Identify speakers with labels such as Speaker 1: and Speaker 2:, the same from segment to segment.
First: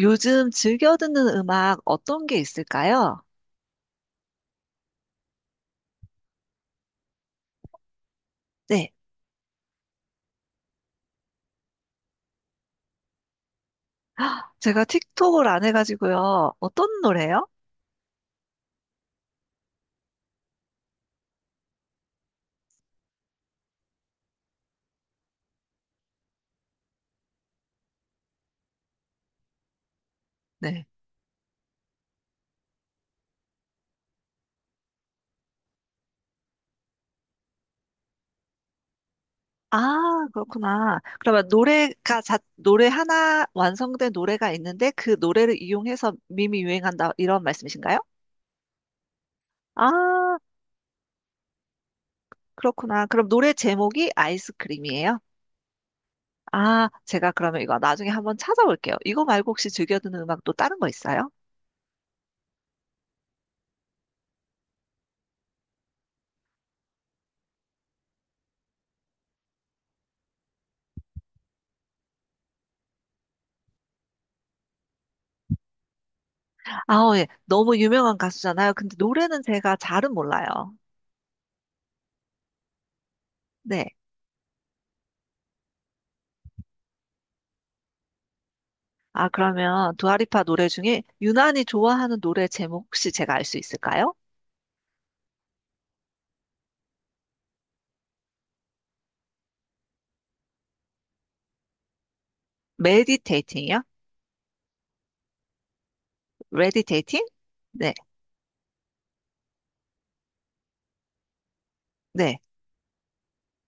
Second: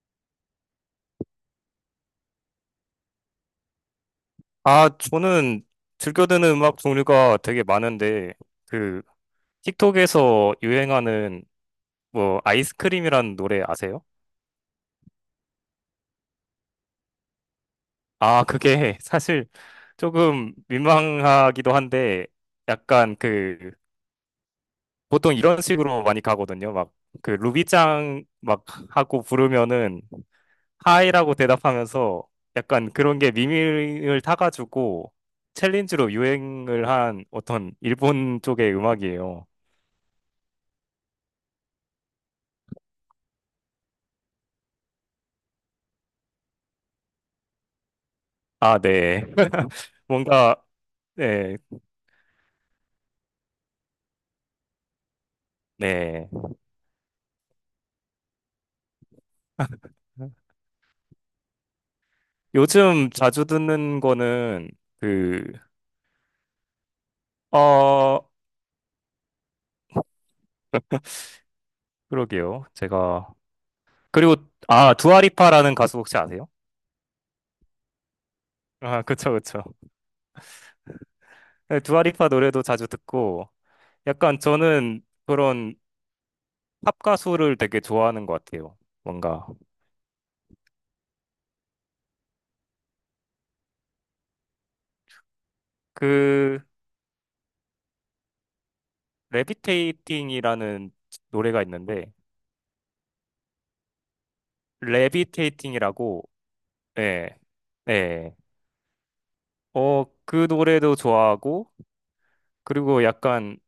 Speaker 1: 요즘 즐겨 듣는 음악 어떤 게 있을까요?
Speaker 2: 아, 저는 즐겨 듣는 음악 종류가 되게 많은데,
Speaker 1: 네.
Speaker 2: 그, 틱톡에서 유행하는, 뭐, 아이스크림이라는 노래 아세요?
Speaker 1: 아, 제가 틱톡을 안 해가지고요. 어떤 노래요?
Speaker 2: 아, 그게 사실 조금 민망하기도 한데, 약간 그, 보통 이런 식으로 많이 가거든요. 막, 그, 루비짱 막 하고 부르면은,
Speaker 1: 네.
Speaker 2: 하이라고 대답하면서, 약간 그런 게 미밀을 타가지고, 챌린지로 유행을 한 어떤 일본 쪽의 음악이에요.
Speaker 1: 아, 그렇구나. 그러면 노래가 자, 노래 하나 완성된 노래가 있는데 그 노래를 이용해서 밈이 유행한다 이런 말씀이신가요?
Speaker 2: 아, 네.
Speaker 1: 아,
Speaker 2: 뭔가, 네,
Speaker 1: 그렇구나. 그럼 노래 제목이 아이스크림이에요?
Speaker 2: 네.
Speaker 1: 아, 제가 그러면 이거 나중에 한번 찾아볼게요. 이거 말고 혹시 즐겨 듣는 음악 또 다른 거 있어요?
Speaker 2: 요즘 자주 듣는 거는, 그, 어, 그러게요. 제가, 그리고, 아, 두아리파라는 가수 혹시 아세요?
Speaker 1: 아, 어, 예. 너무 유명한 가수잖아요. 근데
Speaker 2: 아, 그쵸,
Speaker 1: 노래는
Speaker 2: 그쵸.
Speaker 1: 제가 잘은 몰라요.
Speaker 2: 네, 두아리파 노래도 자주 듣고,
Speaker 1: 네.
Speaker 2: 약간 저는 그런 팝 가수를 되게 좋아하는 것 같아요.
Speaker 1: 아,
Speaker 2: 뭔가,
Speaker 1: 그러면 두아리파 노래 중에 유난히 좋아하는 노래 제목 혹시 제가 알 수 있을까요?
Speaker 2: 그, 레비테이팅이라는 노래가 있는데,
Speaker 1: 메디테이팅이요?
Speaker 2: 레비테이팅이라고,
Speaker 1: 레디테이팅?
Speaker 2: 네,
Speaker 1: 네,
Speaker 2: 네. 어, 그 노래도 좋아하고,
Speaker 1: 네.
Speaker 2: 그리고 약간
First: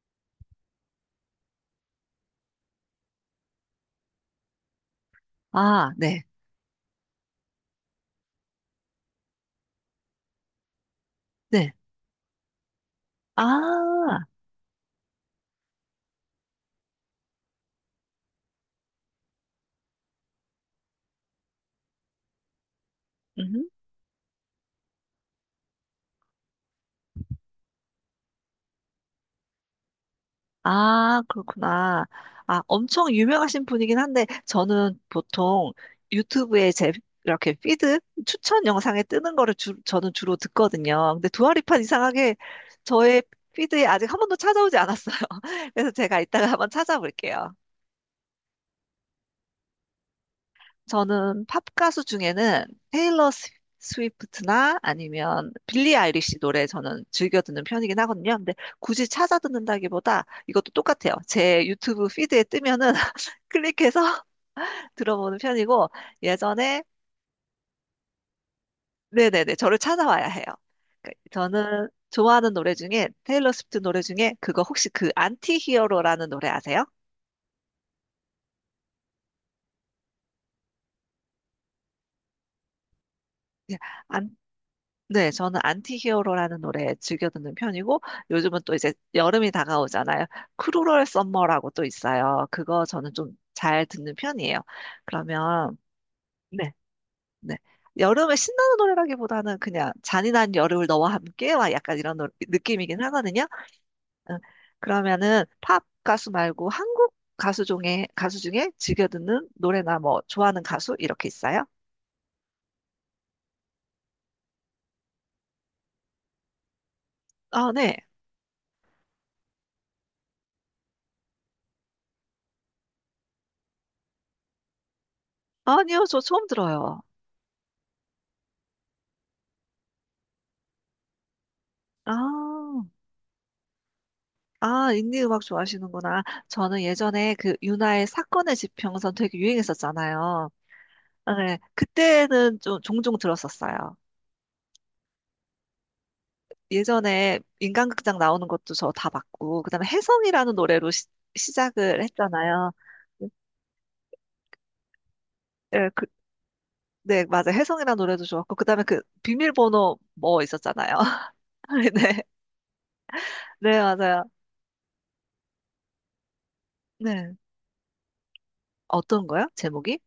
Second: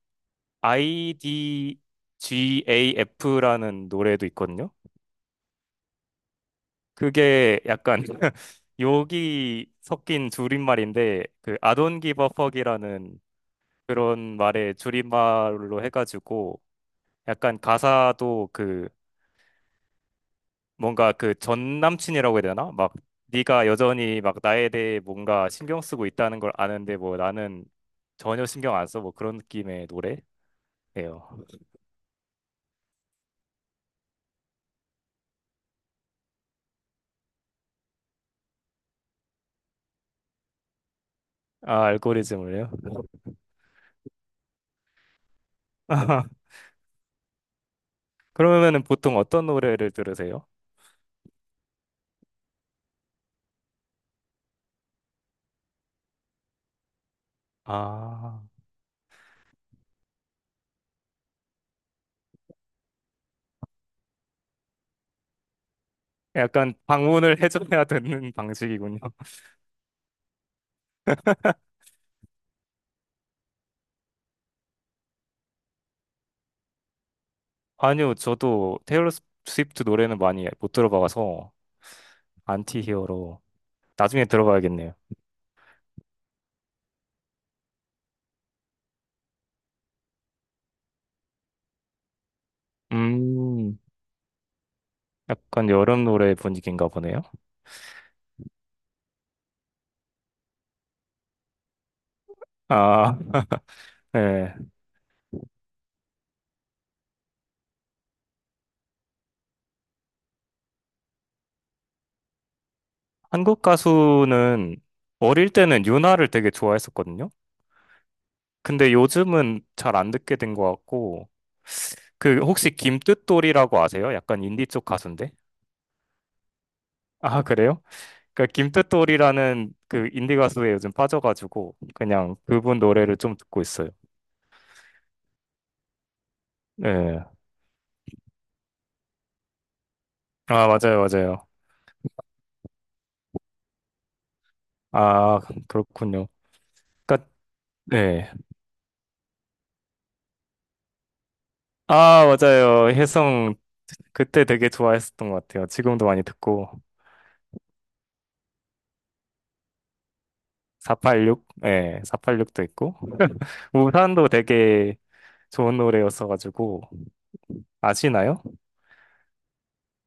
Speaker 2: IDGAF라는 노래도 있거든요.
Speaker 1: 아, 네,
Speaker 2: 그게 약간 욕이 섞인 줄임말인데, 그
Speaker 1: 네.
Speaker 2: I don't give a fuck이라는
Speaker 1: 아,
Speaker 2: 그런 말의 줄임말로 해가지고, 약간 가사도 그 뭔가 그 전 남친이라고 해야 되나? 막 네가
Speaker 1: 음.
Speaker 2: 여전히 막 나에 대해 뭔가 신경 쓰고 있다는 걸 아는데 뭐 나는 전혀 신경 안 써. 뭐 그런 느낌의
Speaker 1: 아,
Speaker 2: 노래예요.
Speaker 1: 그렇구나. 아, 엄청 유명하신 분이긴 한데 저는 보통 유튜브에 제 이렇게 피드 추천 영상에 뜨는 거를 주, 저는 주로 듣거든요. 근데 두아리파
Speaker 2: 아,
Speaker 1: 이상하게
Speaker 2: 알고리즘을요?
Speaker 1: 저의 피드에 아직 한 번도 찾아오지 않았어요. 그래서 제가 이따가 한번 찾아볼게요.
Speaker 2: 그러면은 보통 어떤 노래를 들으세요?
Speaker 1: 저는 팝 가수 중에는 테일러 스- 스위프트나 아니면 빌리 아이리시 노래 저는 즐겨 듣는 편이긴 하거든요.
Speaker 2: 아,
Speaker 1: 근데 굳이 찾아 듣는다기보다 이것도 똑같아요. 제 유튜브 피드에 뜨면은 클릭해서 들어보는 편이고
Speaker 2: 약간
Speaker 1: 예전에
Speaker 2: 방문을 해줘야 되는 방식이군요.
Speaker 1: 네네네 저를 찾아와야 해요. 그러니까 저는 좋아하는 노래 중에 테일러 스위프트 노래 중에 그거 혹시 그 안티 히어로라는 노래 아세요?
Speaker 2: 아니요, 저도 테일러 스위프트 노래는 많이 못 들어봐서 안티히어로
Speaker 1: 예,
Speaker 2: 나중에 들어봐야겠네요.
Speaker 1: 네, 저는 안티히어로라는 노래 즐겨 듣는 편이고 요즘은 또 이제 여름이 다가오잖아요. 크루럴 썸머라고 또 있어요. 그거 저는 좀
Speaker 2: 음,
Speaker 1: 잘 듣는 편이에요.
Speaker 2: 약간
Speaker 1: 그러면
Speaker 2: 여름 노래
Speaker 1: 네,
Speaker 2: 분위기인가 보네요.
Speaker 1: 네. 여름에 신나는 노래라기보다는 그냥 잔인한 여름을 너와 함께 막 약간 이런 노- 느낌이긴
Speaker 2: 아,
Speaker 1: 하거든요. 응.
Speaker 2: 네.
Speaker 1: 그러면은 팝 가수 말고 한국 가수 중에 가수 중에 즐겨 듣는 노래나 뭐 좋아하는 가수 이렇게 있어요?
Speaker 2: 한국 가수는 어릴 때는 윤아를 되게 좋아했었거든요.
Speaker 1: 아, 네.
Speaker 2: 근데 요즘은 잘 안 듣게 된 것 같고, 그 혹시 김뜻돌이라고 아세요? 약간 인디 쪽 가수인데?
Speaker 1: 아니요, 저 처음 들어요.
Speaker 2: 아, 그래요? 그 김뜻돌이라는 그 인디 가수에 요즘 빠져가지고 그냥 그분
Speaker 1: 아.
Speaker 2: 노래를 좀 듣고 있어요.
Speaker 1: 아, 인디 음악 좋아하시는구나. 저는
Speaker 2: 네.
Speaker 1: 예전에 그 윤하의 사건의 지평선 되게 유행했었잖아요.
Speaker 2: 아, 맞아요,
Speaker 1: 아,
Speaker 2: 맞아요.
Speaker 1: 네. 그때는 좀 종종 들었었어요.
Speaker 2: 아, 그렇군요. 그러니까
Speaker 1: 예전에 인간극장
Speaker 2: 네.
Speaker 1: 나오는 것도 저 다 봤고, 그다음에 혜성이라는 노래로 시, 시작을
Speaker 2: 아,
Speaker 1: 했잖아요.
Speaker 2: 맞아요. 혜성 그때 되게 좋아했었던 것 같아요.
Speaker 1: 네, 그,
Speaker 2: 지금도 많이 듣고
Speaker 1: 네, 맞아요. 혜성이라는 노래도 좋았고, 그다음에 그 비밀번호 뭐 있었잖아요.
Speaker 2: 486, 예,
Speaker 1: 네,
Speaker 2: 486도 있고
Speaker 1: 네, 맞아요.
Speaker 2: 우산도 되게 좋은 노래였어가지고
Speaker 1: 네.
Speaker 2: 아시나요?
Speaker 1: 어떤 거요? 제목이?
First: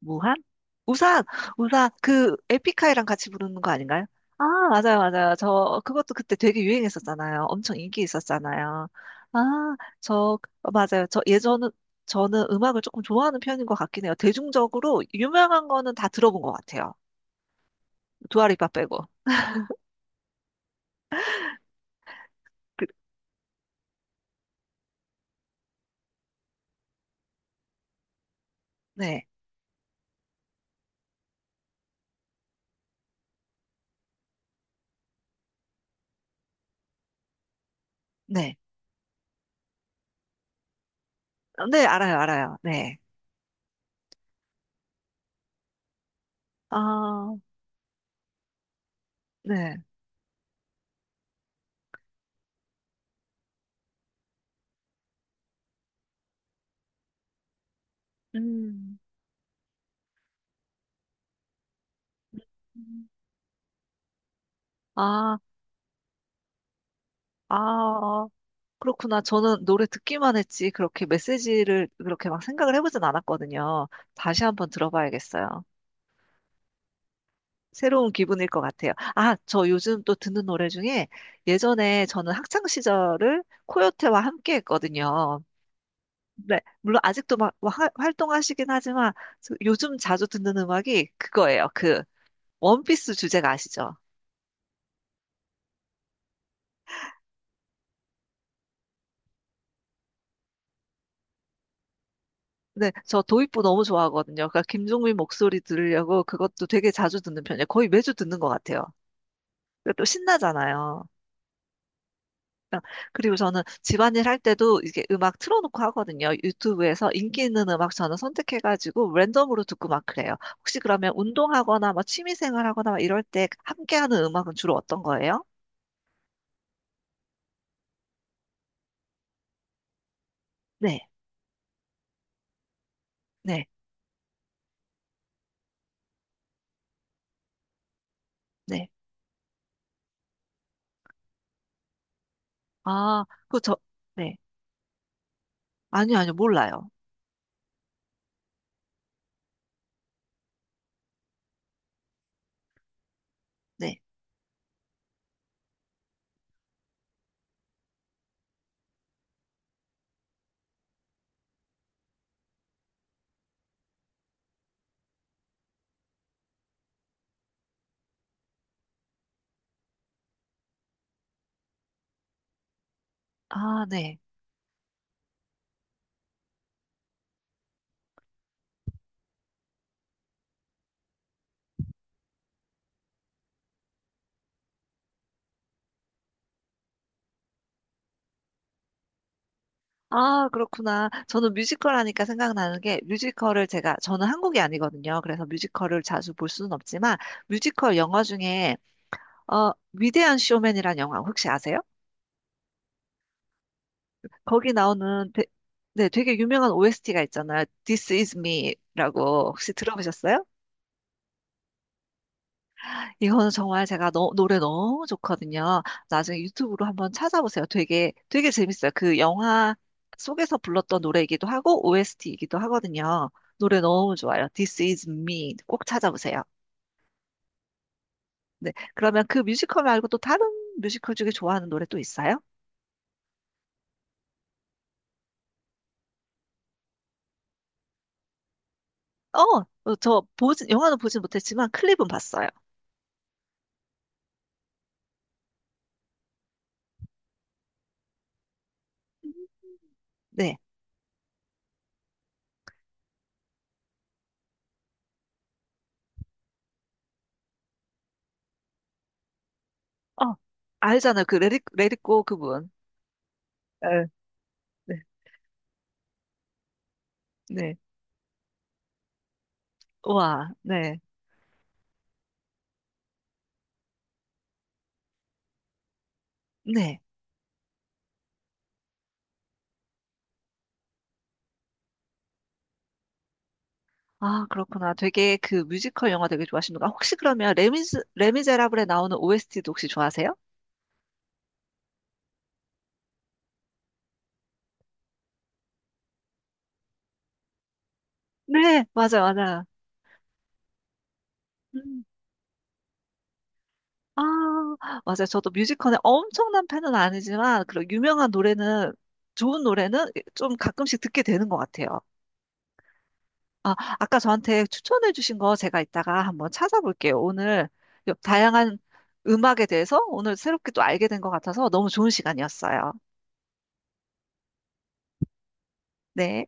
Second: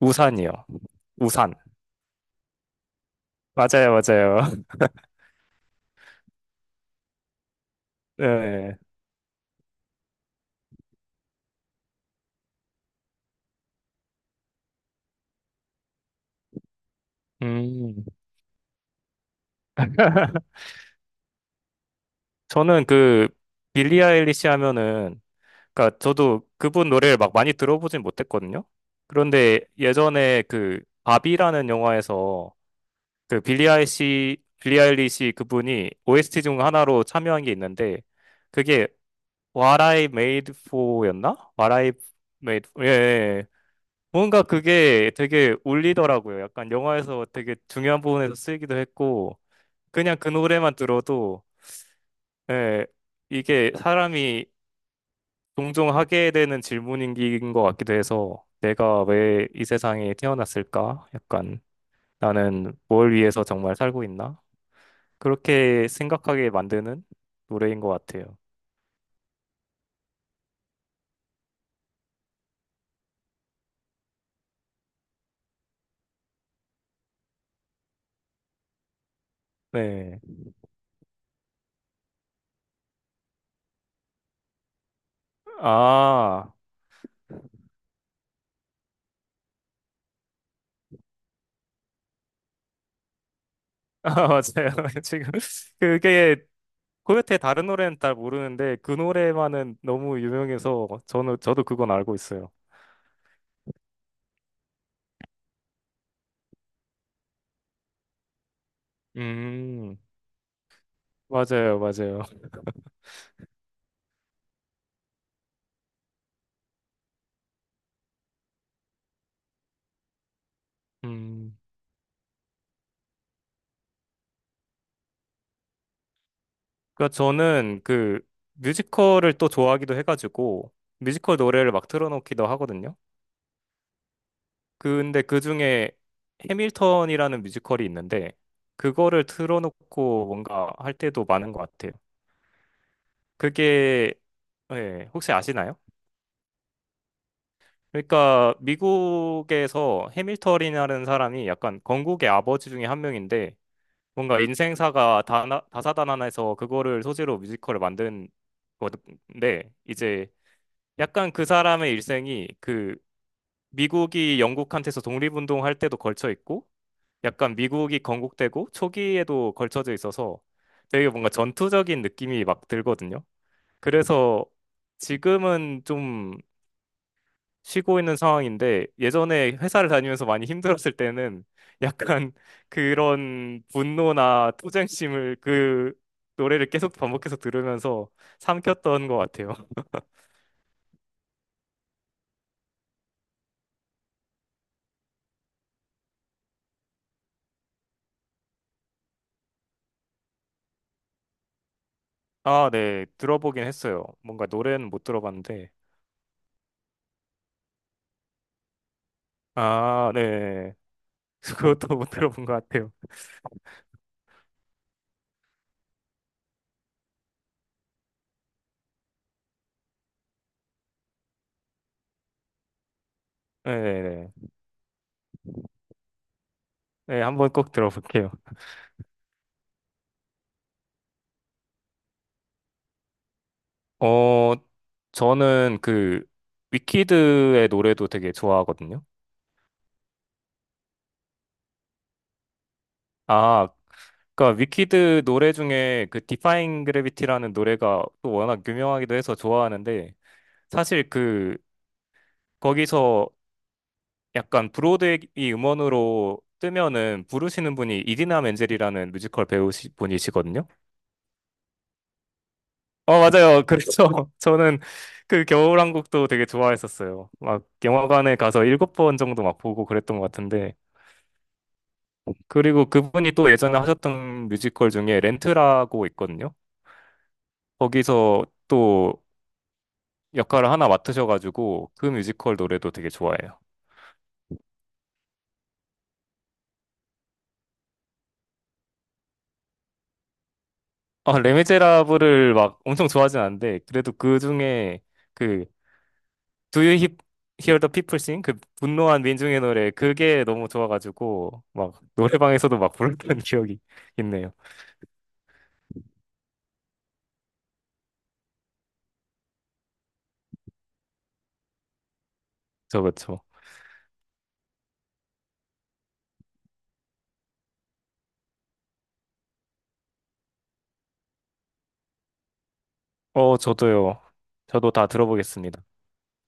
Speaker 1: 무한?
Speaker 2: 우산이요.
Speaker 1: 우산!
Speaker 2: 우산.
Speaker 1: 우산! 그 에픽하이랑 같이 부르는 거
Speaker 2: 맞아요,
Speaker 1: 아닌가요? 아,
Speaker 2: 맞아요.
Speaker 1: 맞아요, 맞아요. 저, 그것도 그때 되게 유행했었잖아요. 엄청 인기
Speaker 2: 네.
Speaker 1: 있었잖아요. 아, 저, 맞아요. 저 예전은, 저는 음악을 조금 좋아하는 편인 것 같긴 해요. 대중적으로 유명한 거는 다 들어본 것 같아요.
Speaker 2: 음.
Speaker 1: 두아리파 빼고. 그,
Speaker 2: 저는 그 빌리 아일리시 하면은 그러니까 저도 그분 노래를 막 많이 들어보진 못했거든요.
Speaker 1: 네,
Speaker 2: 그런데 예전에 그 바비라는 영화에서 그 빌리 아일리시 그분이 OST 중 하나로 참여한 게 있는데
Speaker 1: 네.
Speaker 2: 그게 What I Made For였나?
Speaker 1: 어,
Speaker 2: What
Speaker 1: 네,
Speaker 2: I
Speaker 1: 알아요, 알아요.
Speaker 2: Made For. 예.
Speaker 1: 네.
Speaker 2: 예. 뭔가 그게 되게 울리더라고요. 약간 영화에서
Speaker 1: 아,
Speaker 2: 되게 중요한 부분에서 쓰이기도 했고
Speaker 1: 네.
Speaker 2: 그냥 그 노래만 들어도 네, 이게 사람이 종종 하게 되는 질문인 것 같기도 해서
Speaker 1: 음.
Speaker 2: 내가 왜 이 세상에 태어났을까? 약간 나는 뭘 위해서 정말 살고 있나?
Speaker 1: 아,
Speaker 2: 그렇게 생각하게 만드는
Speaker 1: 아,
Speaker 2: 노래인 것
Speaker 1: 어.
Speaker 2: 같아요.
Speaker 1: 그렇구나. 저는 노래 듣기만 했지, 그렇게 메시지를 그렇게 막 생각을 해보진 않았거든요. 다시 한번 들어봐야겠어요. 새로운 기분일 것 같아요. 아, 저 요즘 또
Speaker 2: 네.
Speaker 1: 듣는 노래 중에 예전에 저는 학창 시절을 코요태와 함께 했거든요.
Speaker 2: 아,
Speaker 1: 네, 물론 아직도 막 화- 활동하시긴 하지만 저- 요즘 자주 듣는 음악이 그거예요. 그 원피스 주제가 아시죠?
Speaker 2: 아, 맞아요. 지금 그게 코요테 다른 노래는 잘 모르는데 그 노래만은 너무 유명해서 저는 저도 그건 알고 있어요.
Speaker 1: 네, 저 도입부 너무 좋아하거든요. 그러니까 김종민 목소리 들으려고 그것도 되게 자주 듣는 편이에요. 거의 매주 듣는 것 같아요. 그리고
Speaker 2: 음,
Speaker 1: 또 신나잖아요.
Speaker 2: 맞아요, 맞아요.
Speaker 1: 그 그리고 저는 집안일 할 때도 이게 음악 틀어놓고 하거든요. 유튜브에서 인기 있는 음악 저는 선택해가지고 랜덤으로 듣고 막 그래요. 혹시 그러면
Speaker 2: 음.
Speaker 1: 운동하거나 뭐 취미생활 하거나 막 이럴 때 함께하는 음악은 주로 어떤 거예요?
Speaker 2: 그러니까 저는 그 뮤지컬을 또 좋아하기도 해가지고
Speaker 1: 네,
Speaker 2: 뮤지컬 노래를 막 틀어놓기도 하거든요.
Speaker 1: 네,
Speaker 2: 근데 그 중에 해밀턴이라는 뮤지컬이 있는데
Speaker 1: 네.
Speaker 2: 그거를 틀어놓고 뭔가 할 때도 많은 것 같아요.
Speaker 1: 아, 그 저,
Speaker 2: 그게
Speaker 1: 네.
Speaker 2: 예, 혹시 아시나요?
Speaker 1: 아니요, 아니요, 몰라요.
Speaker 2: 그러니까 미국에서 해밀턴이라는 사람이 약간 건국의 아버지 중에 한 명인데
Speaker 1: 네.
Speaker 2: 뭔가 인생사가 다사다난해서 그거를 소재로 뮤지컬을 만든 건데 이제 약간 그 사람의 일생이 그 미국이 영국한테서 독립운동할 때도 걸쳐 있고 약간 미국이 건국되고 초기에도 걸쳐져 있어서 되게 뭔가 전투적인 느낌이 막 들거든요.
Speaker 1: 아, 네.
Speaker 2: 그래서 지금은 좀 쉬고 있는 상황인데 예전에 회사를 다니면서 많이 힘들었을 때는 약간 그런 분노나 투쟁심을 그 노래를 계속 반복해서 들으면서 삼켰던 것 같아요.
Speaker 1: 아, 그렇구나. 저는 뮤지컬 하니까 생각나는 게 뮤지컬을 제가, 저는 한국이 아니거든요. 그래서 뮤지컬을 자주 볼 수는 없지만 뮤지컬 영화 중에 아, 위대한 쇼맨이란 영화 혹시 아세요?
Speaker 2: 아, 네. 들어보긴 했어요. 뭔가
Speaker 1: 거기
Speaker 2: 노래는 못
Speaker 1: 나오는 되,
Speaker 2: 들어봤는데.
Speaker 1: 네, 되게 유명한 OST가 있잖아요. This is me라고 혹시
Speaker 2: 아,
Speaker 1: 들어보셨어요?
Speaker 2: 네. 그것도 못 들어본 것 같아요.
Speaker 1: 이거는 정말 제가 너- 노래 너무 좋거든요. 나중에 유튜브로 한번 찾아보세요. 되게 되게 재밌어요. 그 영화 속에서 불렀던 노래이기도 하고 OST이기도 하거든요. 노래 너무
Speaker 2: 네네네.
Speaker 1: 좋아요. This is me 꼭 찾아보세요.
Speaker 2: 네, 네. 한번 꼭 들어볼게요.
Speaker 1: 네, 그러면 그 뮤지컬 말고 또 다른 뮤지컬 중에 좋아하는 노래 또 있어요?
Speaker 2: 어, 저는 그 위키드의 노래도 되게 좋아하거든요.
Speaker 1: 어, 어, 저 보진 영화는 보진 못했지만 클립은 봤어요.
Speaker 2: 아, 그러니까 위키드 노래 중에 그 디파잉 그래비티라는 노래가 또 워낙 유명하기도 해서 좋아하는데
Speaker 1: 네.
Speaker 2: 사실 그 거기서 약간 브로드웨이 음원으로 뜨면은 부르시는 분이 이디나 멘젤이라는 뮤지컬 배우
Speaker 1: 어,
Speaker 2: 분이시거든요.
Speaker 1: 알잖아요. 그 레디, 레디꼬 그분.
Speaker 2: 어, 맞아요.
Speaker 1: 에,
Speaker 2: 그렇죠. 저는
Speaker 1: 네,
Speaker 2: 그 겨울왕국도 되게 좋아했었어요. 막
Speaker 1: 네.
Speaker 2: 영화관에 가서 일곱 번 정도 막 보고 그랬던 것
Speaker 1: 와,
Speaker 2: 같은데.
Speaker 1: 네.
Speaker 2: 그리고 그분이 또 예전에 하셨던 뮤지컬 중에 렌트라고 있거든요.
Speaker 1: 네.
Speaker 2: 거기서 또 역할을 하나 맡으셔가지고 그 뮤지컬 노래도 되게 좋아해요.
Speaker 1: 아, 그렇구나. 되게 그 뮤지컬 영화 되게 좋아하시는구나. 혹시 그러면 레미즈, 레미제라블에 나오는 OST도 혹시 좋아하세요?
Speaker 2: 아, 레미제라블을 막 엄청 좋아하진 않는데 그래도 그 중에 그 Do You Hear the People Sing? 그
Speaker 1: 네,
Speaker 2: 분노한
Speaker 1: 맞아요,
Speaker 2: 민중의
Speaker 1: 맞아요.
Speaker 2: 노래 그게 너무 좋아가지고 막
Speaker 1: 음,
Speaker 2: 노래방에서도 막 불렀던 기억이
Speaker 1: 아,
Speaker 2: 있네요.
Speaker 1: 맞아요. 저도 뮤지컬에 엄청난 팬은 아니지만, 그런 유명한 노래는, 좋은 노래는 좀 가끔씩 듣게 되는 것 같아요.
Speaker 2: 그쵸, 그쵸.
Speaker 1: 아, 아까 저한테 추천해 주신 거 제가 이따가 한번 찾아볼게요. 오늘 요- 다양한 음악에 대해서 오늘 새롭게 또 알게 된 것 같아서 너무 좋은 시간이었어요.
Speaker 2: 어, 저도요. 저도 다 들어보겠습니다.
Speaker 1: 네.